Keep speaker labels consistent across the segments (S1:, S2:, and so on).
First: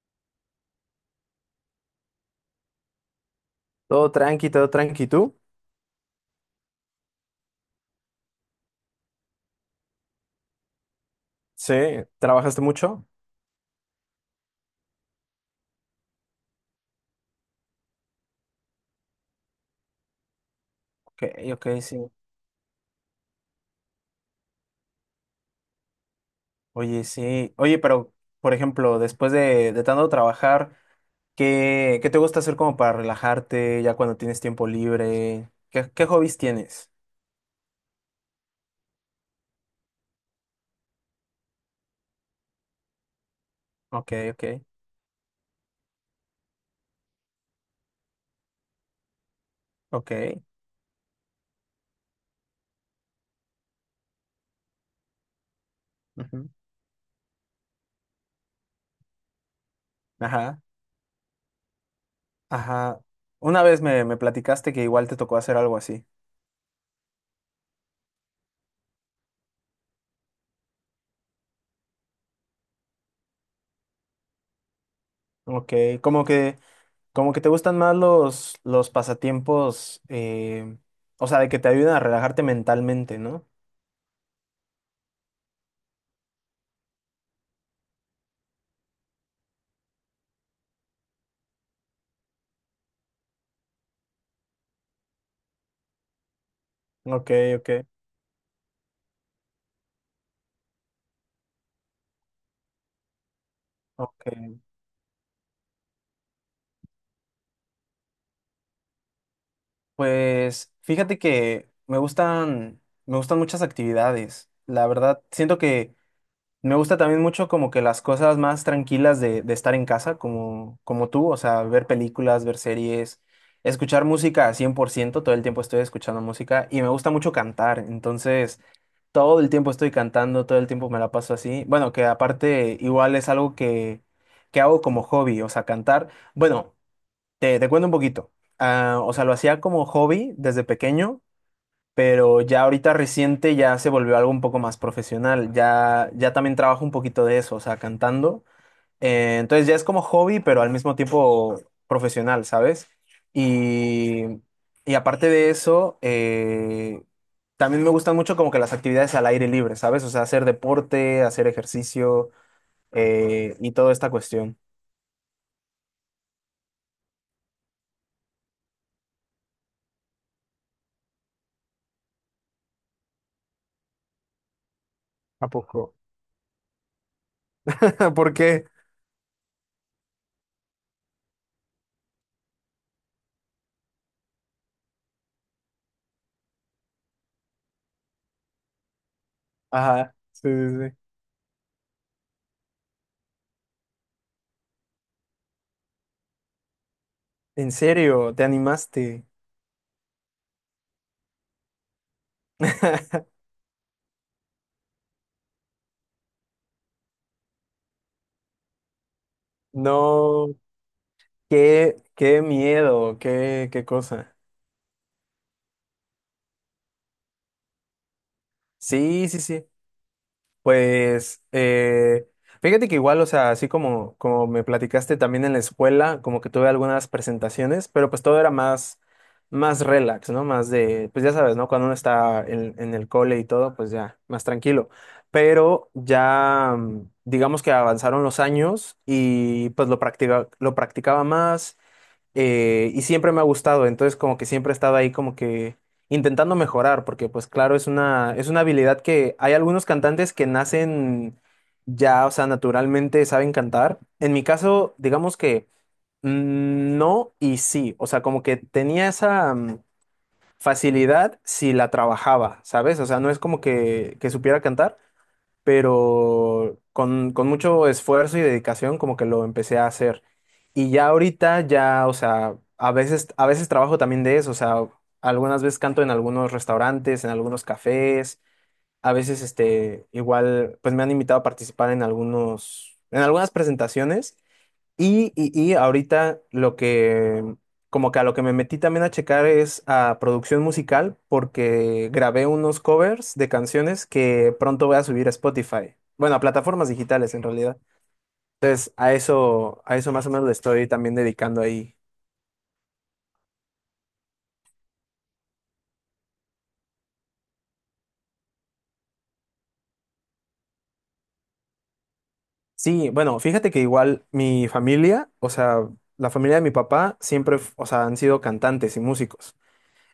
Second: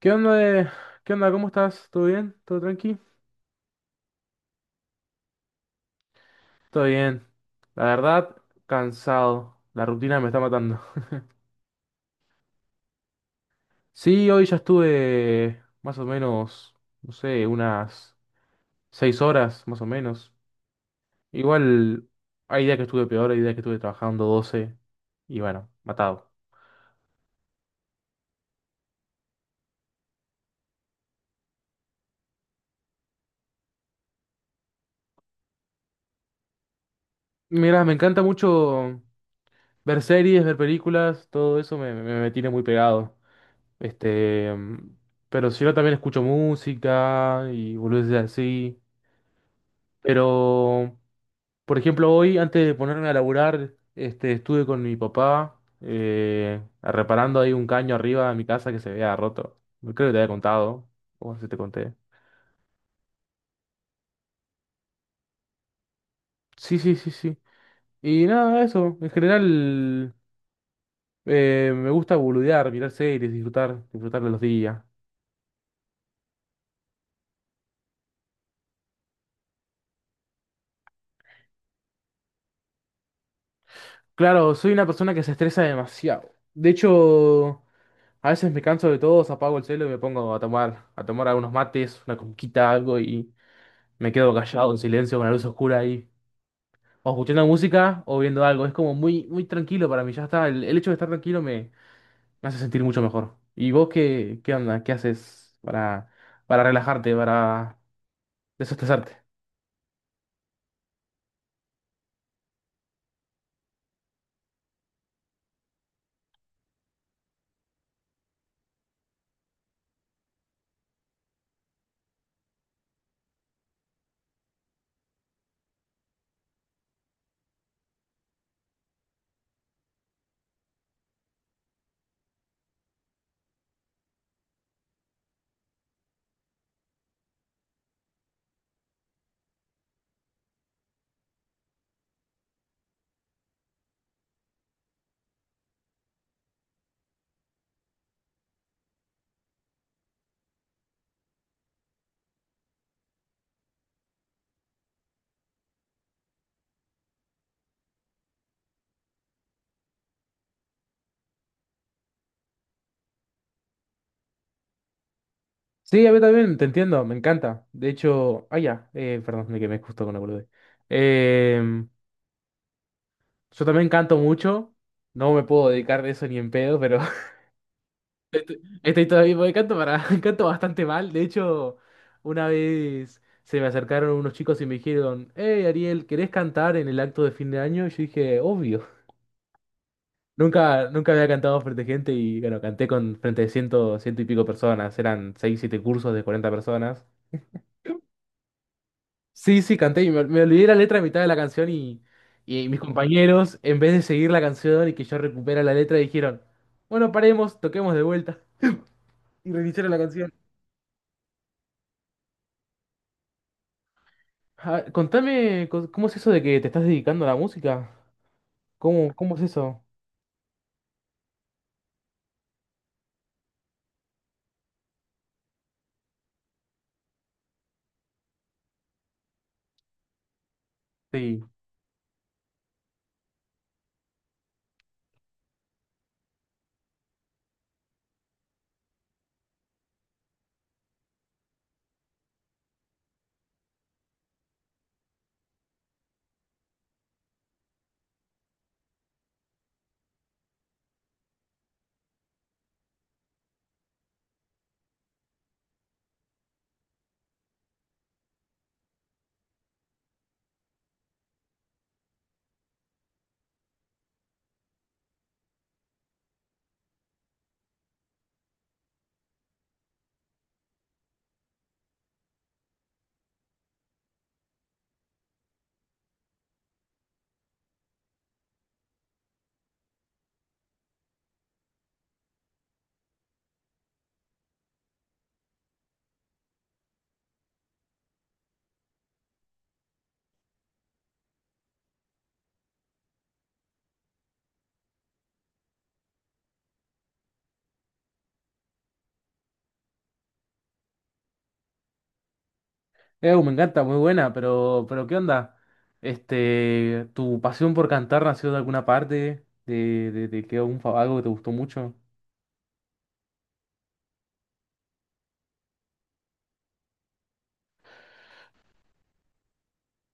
S1: ¿Qué onda, eh? ¿Qué onda? ¿Cómo estás? ¿Todo bien? ¿Todo tranqui?
S2: Todo tranqui, ¿tú?
S1: Todo bien. La verdad, cansado. La rutina me está matando.
S2: Sí, ¿trabajaste mucho?
S1: Sí, hoy ya estuve más o menos, no sé, unas 6 horas, más o menos.
S2: Ok, ok,
S1: Igual,
S2: sí.
S1: hay días que estuve peor, hay días que estuve trabajando 12 y bueno, matado.
S2: Oye, sí. Oye, pero, por ejemplo, después de tanto trabajar, ¿qué te gusta hacer como para relajarte ya cuando tienes tiempo libre? ¿Qué hobbies tienes?
S1: Mirá, me encanta mucho ver series, ver películas, todo eso me tiene muy pegado.
S2: Ok, ok,
S1: Este, pero si no, también escucho música y boludeces así.
S2: ok.
S1: Pero, por ejemplo, hoy, antes de ponerme a laburar, este, estuve con mi papá
S2: Ujú.
S1: reparando ahí un caño arriba de mi casa que se había roto. Creo que te había
S2: Ajá,
S1: contado, o no sé si te conté.
S2: ajá. Una vez me platicaste que igual te tocó hacer algo así.
S1: Sí, sí, sí, sí. Y nada, eso. En general, me gusta boludear, mirar series, disfrutar, disfrutar de los días.
S2: Ok, como que, como que te gustan más los pasatiempos, o sea, de que te ayudan a relajarte mentalmente, ¿no?
S1: Claro, soy una persona que se estresa demasiado. De hecho, a veces me canso de todo, apago el celo y me pongo a tomar, algunos mates, una conquita, algo y me quedo callado en silencio con la luz oscura ahí. O
S2: Ok,
S1: escuchando
S2: ok,
S1: música o viendo algo. Es como muy, muy tranquilo para mí. Ya está. El hecho de estar tranquilo me hace sentir mucho mejor. ¿Y vos qué
S2: ok.
S1: onda? ¿Qué haces para relajarte, para desestresarte?
S2: Pues fíjate que me gustan muchas actividades. La verdad, siento que me gusta también mucho como que las cosas más tranquilas de estar en casa, como tú, o sea, ver películas, ver series, escuchar música al 100%, todo el tiempo estoy escuchando música y me gusta mucho cantar, entonces todo el tiempo estoy cantando, todo el tiempo me la paso así. Bueno, que aparte igual es algo que hago como hobby, o sea, cantar. Bueno. Te cuento un poquito. Ah, o sea, lo hacía como hobby desde pequeño, pero ya ahorita reciente ya se volvió algo un poco más profesional. Ya, ya también trabajo un poquito de eso, o sea, cantando. Entonces ya es como hobby, pero al mismo tiempo profesional, ¿sabes? Y, y aparte de eso, también me gustan mucho como que las actividades al aire libre, ¿sabes? O sea, hacer deporte, hacer ejercicio, y toda esta cuestión.
S1: Sí, a mí también, te entiendo, me encanta. De hecho, ya, perdón, me quemé justo con la boludez. Eh, yo también canto mucho. No me
S2: ¿A
S1: puedo
S2: poco?
S1: dedicar de eso ni en pedo, pero
S2: ¿Por qué?
S1: estoy todavía porque canto bastante mal. De hecho, una vez se me acercaron unos chicos y me dijeron: "Hey, Ariel, ¿querés cantar en el acto de fin de año?". Y yo dije: "Obvio".
S2: Ajá, sí, sí,
S1: Nunca,
S2: sí.
S1: nunca había cantado frente a gente y bueno, canté con frente de ciento y pico personas. Eran seis, siete cursos de 40 personas.
S2: En serio, te animaste.
S1: Sí, sí, canté y me olvidé la letra a mitad de la canción, y mis compañeros, en vez de seguir la canción y que yo recupera la letra, dijeron: "Bueno, paremos, toquemos de vuelta". Y reiniciaron la canción.
S2: No, qué miedo, qué cosa.
S1: Ah, contame, ¿cómo es eso de que te estás dedicando a la música? ¿Cómo,
S2: Sí,
S1: cómo
S2: sí,
S1: es
S2: sí.
S1: eso?
S2: Pues, fíjate que igual, o sea, así como me platicaste también en la escuela, como que tuve algunas presentaciones, pero pues todo era más relax, ¿no? Más de, pues ya
S1: Sí.
S2: sabes, ¿no? Cuando uno está en el cole y todo, pues ya, más tranquilo. Pero ya, digamos que avanzaron los años y pues lo practicaba más, y siempre me ha gustado, entonces como que siempre he estado ahí como que intentando mejorar, porque pues claro, es una habilidad que hay algunos cantantes que nacen ya, o sea, naturalmente saben cantar. En mi caso, digamos que, no y sí, o sea, como que tenía esa, facilidad si la trabajaba, ¿sabes? O sea, no es como que supiera cantar, pero con mucho esfuerzo y dedicación como que lo empecé a hacer. Y ya ahorita ya, o sea, a veces trabajo también de eso, o sea, algunas veces canto en algunos restaurantes, en algunos cafés, a veces igual, pues me han invitado a participar en en algunas presentaciones y ahorita lo que, como que a lo que me metí también a checar es a producción musical, porque grabé unos covers de canciones que pronto voy a subir a Spotify. Bueno, a plataformas digitales en realidad. Entonces, a eso más o menos le estoy también dedicando ahí.
S1: Me encanta, muy buena, pero ¿qué onda? Este, ¿tu pasión por cantar nació de alguna parte? ¿De que algún algo que te gustó mucho?
S2: Sí, bueno, fíjate que igual mi familia, o sea, la familia de mi papá siempre, o sea, han sido cantantes y músicos.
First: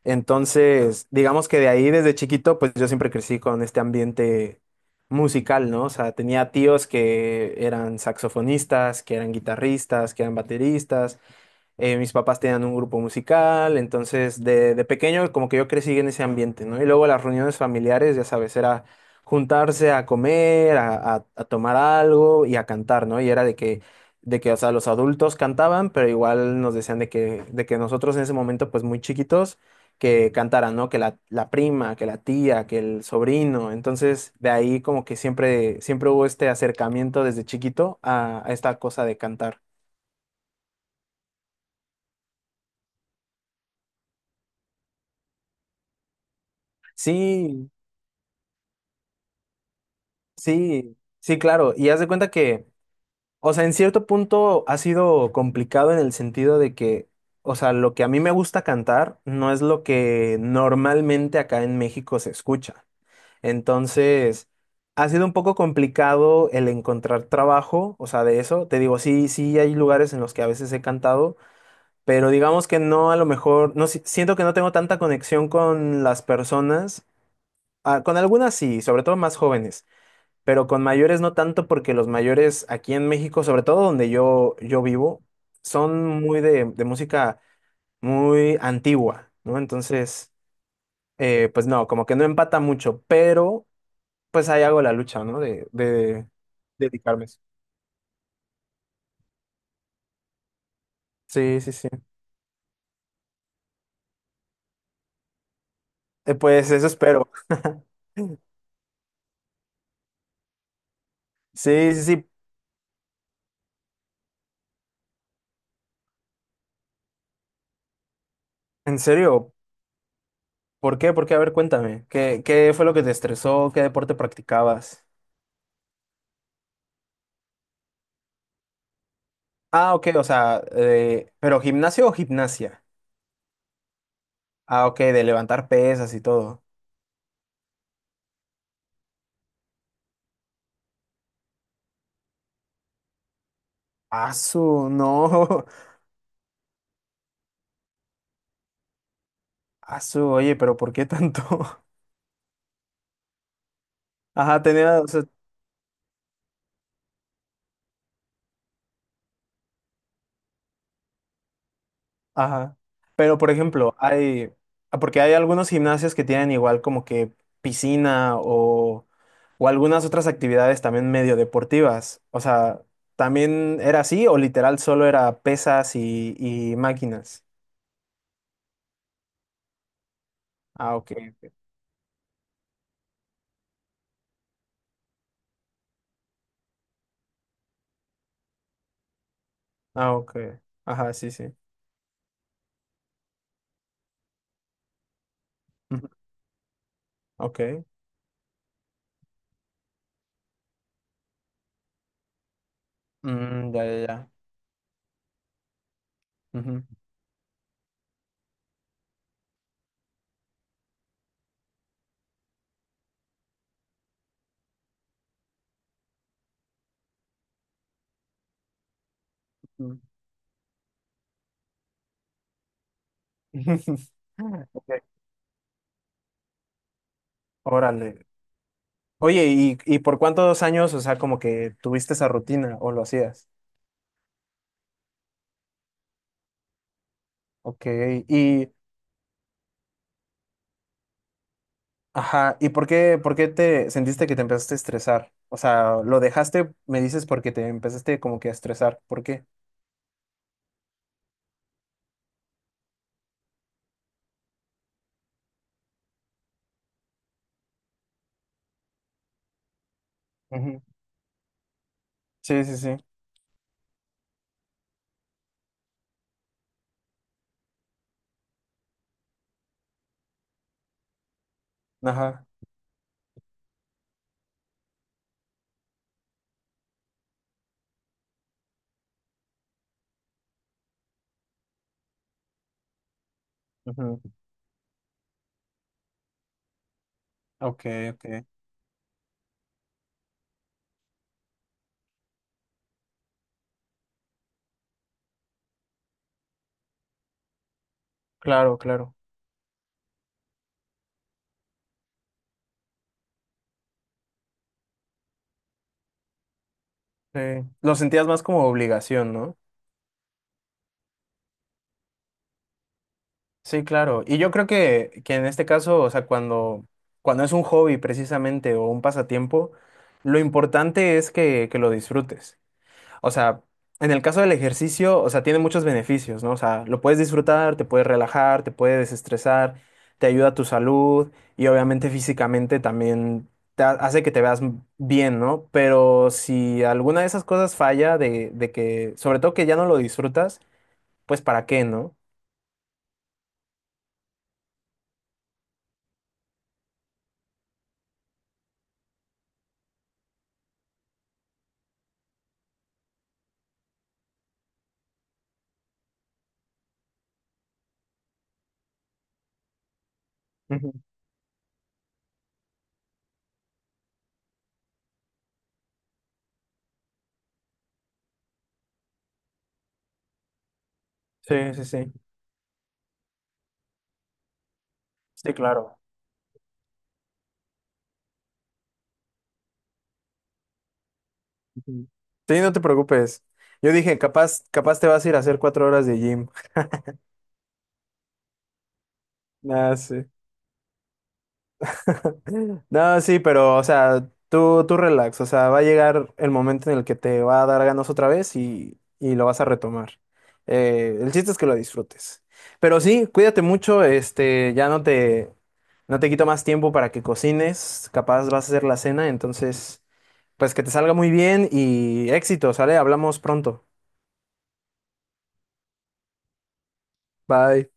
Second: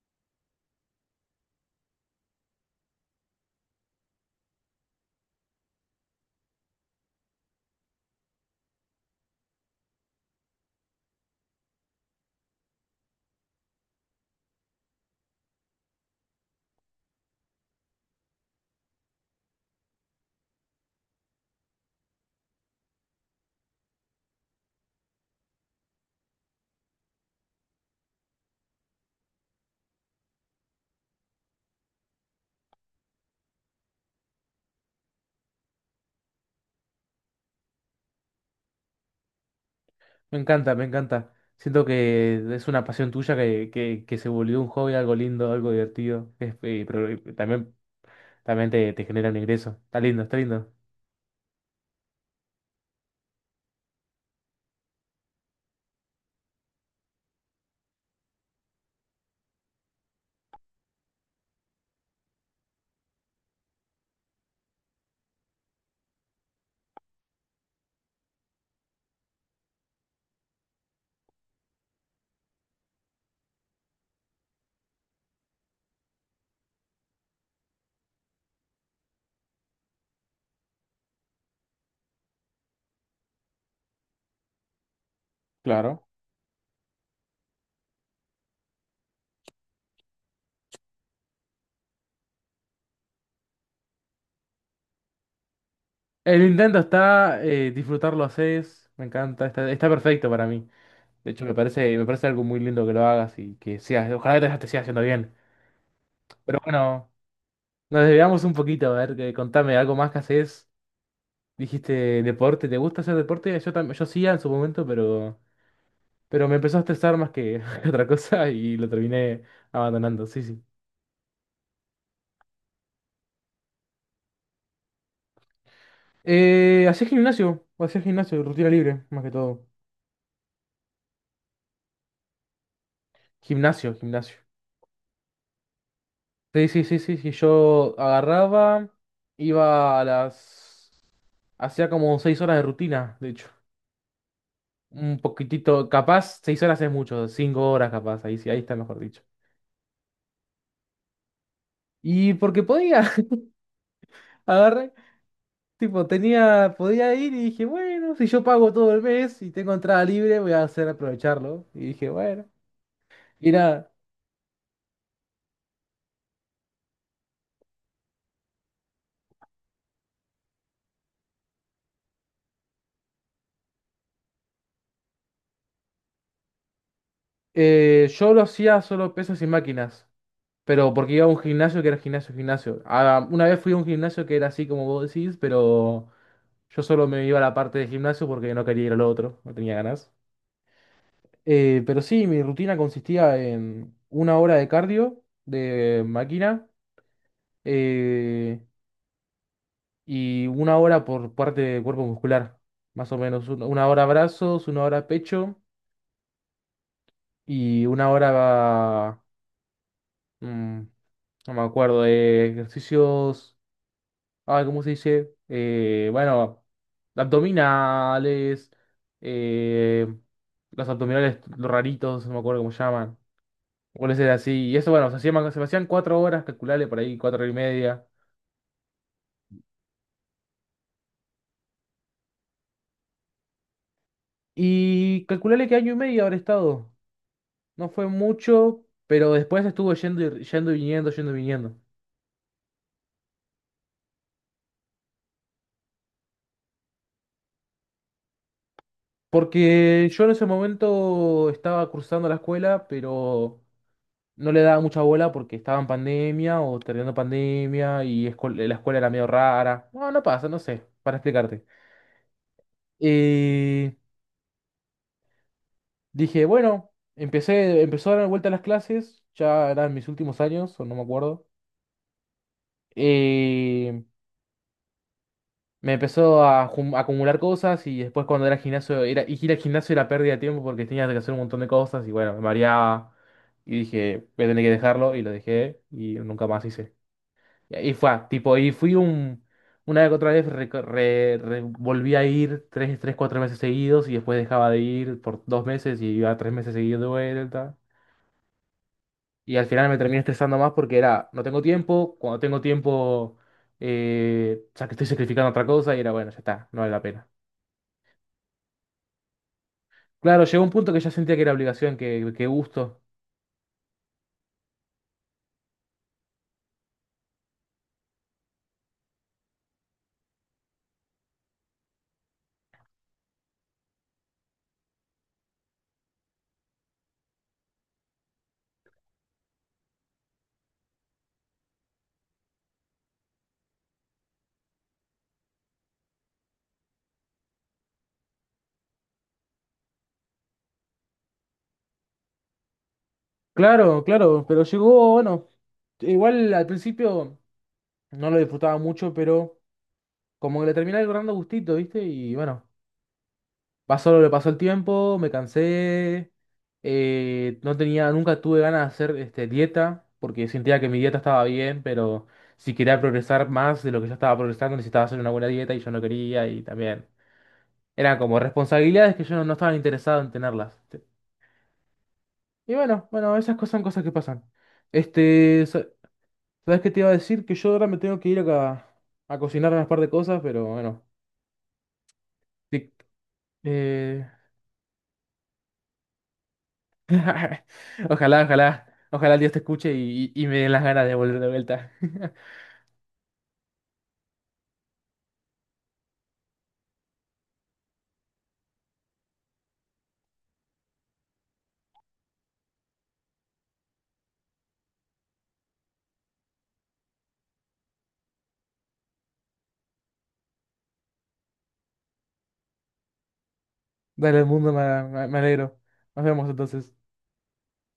S2: Entonces, digamos que de ahí desde chiquito, pues yo siempre crecí con este ambiente musical, ¿no? O sea, tenía tíos que eran saxofonistas, que eran guitarristas, que eran bateristas, mis papás tenían un grupo musical, entonces de pequeño como que yo crecí en ese ambiente, ¿no? Y luego las reuniones familiares, ya sabes, era juntarse a comer, a tomar algo y a cantar, ¿no? Y era de que, o sea, los adultos cantaban, pero igual nos decían de que nosotros en ese momento, pues muy chiquitos, que cantaran, ¿no? Que la prima, que la tía, que el sobrino. Entonces, de ahí como que siempre, siempre hubo este acercamiento desde chiquito a esta cosa de cantar.
S1: Me encanta, me encanta. Siento que es una pasión tuya que se volvió un hobby, algo lindo, algo divertido. Es- eh, pero eh,
S2: Sí,
S1: también, también te genera un ingreso. Está lindo, está lindo.
S2: sí, sí, claro. Y haz de cuenta que, o sea, en cierto punto ha sido complicado en el sentido de que, o sea, lo que a mí me gusta cantar no es lo que normalmente acá en México se escucha. Entonces, ha sido un poco complicado el encontrar trabajo, o sea, de eso. Te digo, sí, sí hay lugares en los que a veces he cantado, pero digamos que no, a lo mejor, no, siento que no tengo tanta conexión con las personas. Ah, con algunas sí, sobre todo más jóvenes, pero con mayores no tanto porque los mayores aquí en México, sobre todo donde yo vivo,
S1: Claro.
S2: son muy de música muy antigua, ¿no? Entonces, pues no, como que no empata mucho, pero pues ahí hago la lucha, ¿no? De
S1: El intento
S2: dedicarme a eso.
S1: está, disfrutarlo haces, me encanta, está perfecto para mí. De hecho,
S2: Sí, sí, sí.
S1: me parece algo muy lindo que lo hagas y que seas, ojalá que te siga haciendo bien. Pero
S2: Pues eso
S1: bueno,
S2: espero.
S1: nos desviamos un poquito. A ver, que, contame algo más que haces. Dijiste
S2: Sí, sí, sí.
S1: deporte, ¿te gusta hacer deporte? Yo también, yo sí en su momento, pero me empezó a estresar más que que otra cosa y lo
S2: En
S1: terminé
S2: serio,
S1: abandonando, sí, sí.
S2: ¿por qué? ¿Por qué? A ver, cuéntame. ¿Qué fue lo que te estresó? ¿Qué deporte practicabas?
S1: ¿Hacés gimnasio? ¿Hacía gimnasio? Rutina libre, más que todo.
S2: Ah, ok, o sea, pero gimnasio o gimnasia.
S1: Gimnasio, gimnasio.
S2: Ah, ok, de levantar pesas y todo.
S1: Sí, sí, sí, sí, sí. Yo agarraba, iba a las... Hacía como 6 horas de rutina, de hecho.
S2: Asu,
S1: Un
S2: no.
S1: poquitito, capaz, 6 horas es mucho, 5 horas capaz, ahí sí, ahí está mejor dicho.
S2: Asu, oye, pero ¿por qué tanto?
S1: Y porque podía,
S2: Ajá,
S1: agarré,
S2: tenía, o sea,
S1: tipo, tenía, podía ir y dije, bueno, si yo pago todo el mes y tengo entrada libre, voy a hacer aprovecharlo. Y dije, bueno.
S2: ajá. Pero, por
S1: Y nada,
S2: ejemplo, ah, porque hay algunos gimnasios que tienen igual como que piscina o algunas otras actividades también medio deportivas. O sea, ¿también era así o literal solo era pesas y máquinas?
S1: yo lo hacía solo pesos y máquinas, pero
S2: Ah, ok.
S1: porque iba a un gimnasio que era gimnasio, gimnasio. Ah, una vez fui a un gimnasio que era así como vos decís, pero yo solo me iba a la parte de gimnasio porque no quería ir al otro, no tenía ganas.
S2: Ah, ok. Ajá, sí, sí.
S1: Pero sí, mi rutina consistía en 1 hora de cardio de
S2: Ujú,
S1: máquina
S2: ok.
S1: eh, y 1 hora por parte de cuerpo muscular, más o menos.
S2: Mm, ya,
S1: Una
S2: ya,
S1: hora
S2: ya.
S1: brazos, 1 hora pecho y 1 hora, mm, no me acuerdo, de ejercicios. ¿cómo se dice? Bueno, abdominales,
S2: Ujú.
S1: eh, los abdominales raritos, no me acuerdo cómo se llaman. Suele ser así. Y eso,
S2: Ok,
S1: bueno, se hacían 4 horas, calcularle por ahí, cuatro y media.
S2: órale. Oye, ¿y por cuántos años, o sea, como que tuviste esa rutina o lo hacías?
S1: Y calcularle que año y medio habré estado.
S2: Ok,
S1: No fue
S2: y,
S1: mucho, pero después estuvo yendo y, yendo y viniendo, yendo y viniendo.
S2: ajá. ¿Y por qué te sentiste que te empezaste a estresar? O sea, lo dejaste, me dices, porque te empezaste como que a estresar. ¿Por qué?
S1: Porque yo en ese momento estaba cursando la escuela, pero no le daba mucha bola porque estaba en pandemia o terminando pandemia y la escuela era medio rara. No, no pasa, no
S2: Ujú.
S1: sé, para explicarte.
S2: Sí, sí, sí.
S1: Eh, Dije, bueno, empezó a dar vuelta a las clases, ya eran mis últimos años, o no me acuerdo.
S2: Ajá.
S1: Eh, Me empezó a acumular cosas, y después cuando era al gimnasio, y ir al gimnasio era pérdida de tiempo porque tenía que hacer un montón de cosas y bueno, me mareaba. Y
S2: Ujú.
S1: dije: "Voy a tener que dejarlo", y lo dejé y nunca más hice. Y
S2: Ok,
S1: ahí fue,
S2: ok.
S1: tipo, y fui un... Una vez que otra vez volví a ir tres, tres, cuatro meses seguidos, y después dejaba de ir por 2 meses y iba 3 meses seguidos de vuelta.
S2: Claro, claro.
S1: Y al final me terminé estresando más porque era, no tengo tiempo, cuando tengo tiempo, ya que estoy sacrificando otra cosa, y era, bueno, ya está, no vale la pena.
S2: Sí. Lo sentías más como obligación, ¿no?
S1: Claro, llegó un punto que ya sentía que era obligación, que gusto.
S2: Sí, claro. Y yo creo que en este caso, o sea, cuando es un hobby precisamente o un pasatiempo, lo importante es que lo disfrutes. O sea, en el caso del ejercicio, o sea, tiene muchos beneficios, ¿no? O sea, lo puedes disfrutar, te puedes relajar, te puedes desestresar, te ayuda a tu salud y obviamente físicamente también te hace que te veas bien, ¿no? Pero si alguna de esas cosas falla, de que, sobre todo que ya no lo disfrutas, pues ¿para qué, no?
S1: Claro, claro, pero llegó, bueno, igual al principio no lo disfrutaba mucho, pero como que le terminé agarrando gustito, ¿viste? Y bueno. Pasó lo que pasó el tiempo, me cansé, no tenía, nunca tuve ganas de hacer este, dieta, porque sentía que
S2: Ujú.
S1: mi dieta estaba bien, pero si quería progresar más de lo que yo estaba progresando, necesitaba hacer una buena dieta y yo no quería, y también eran como responsabilidades que yo no, no estaba interesado en tenerlas. ¿Sí?
S2: Sí, sí, sí.
S1: Y bueno, bueno, esas cosas son cosas que pasan.
S2: Sí,
S1: Este,
S2: claro.
S1: ¿sabes qué te iba a decir? Que yo ahora me tengo que ir acá a cocinar unas par de cosas, pero bueno,
S2: Ujú. Sí, no te
S1: sí,
S2: preocupes. Yo dije,
S1: eh,
S2: capaz te vas a ir a hacer 4 horas de gym.
S1: ojalá, ojalá, ojalá Dios te escuche
S2: Nah, sí.
S1: y, me den las ganas de volver de vuelta.
S2: No, sí, pero, o sea, tú relax. O sea, va a llegar el momento en el que te va a dar ganas otra vez y lo vas a retomar. El chiste es que lo disfrutes. Pero sí, cuídate mucho. Ya no te quito más tiempo para que cocines. Capaz vas a hacer la cena. Entonces, pues que te salga muy bien y éxito, ¿sale? Hablamos pronto.
S1: Dale al mundo, me alegro. Nos vemos entonces.
S2: Bye.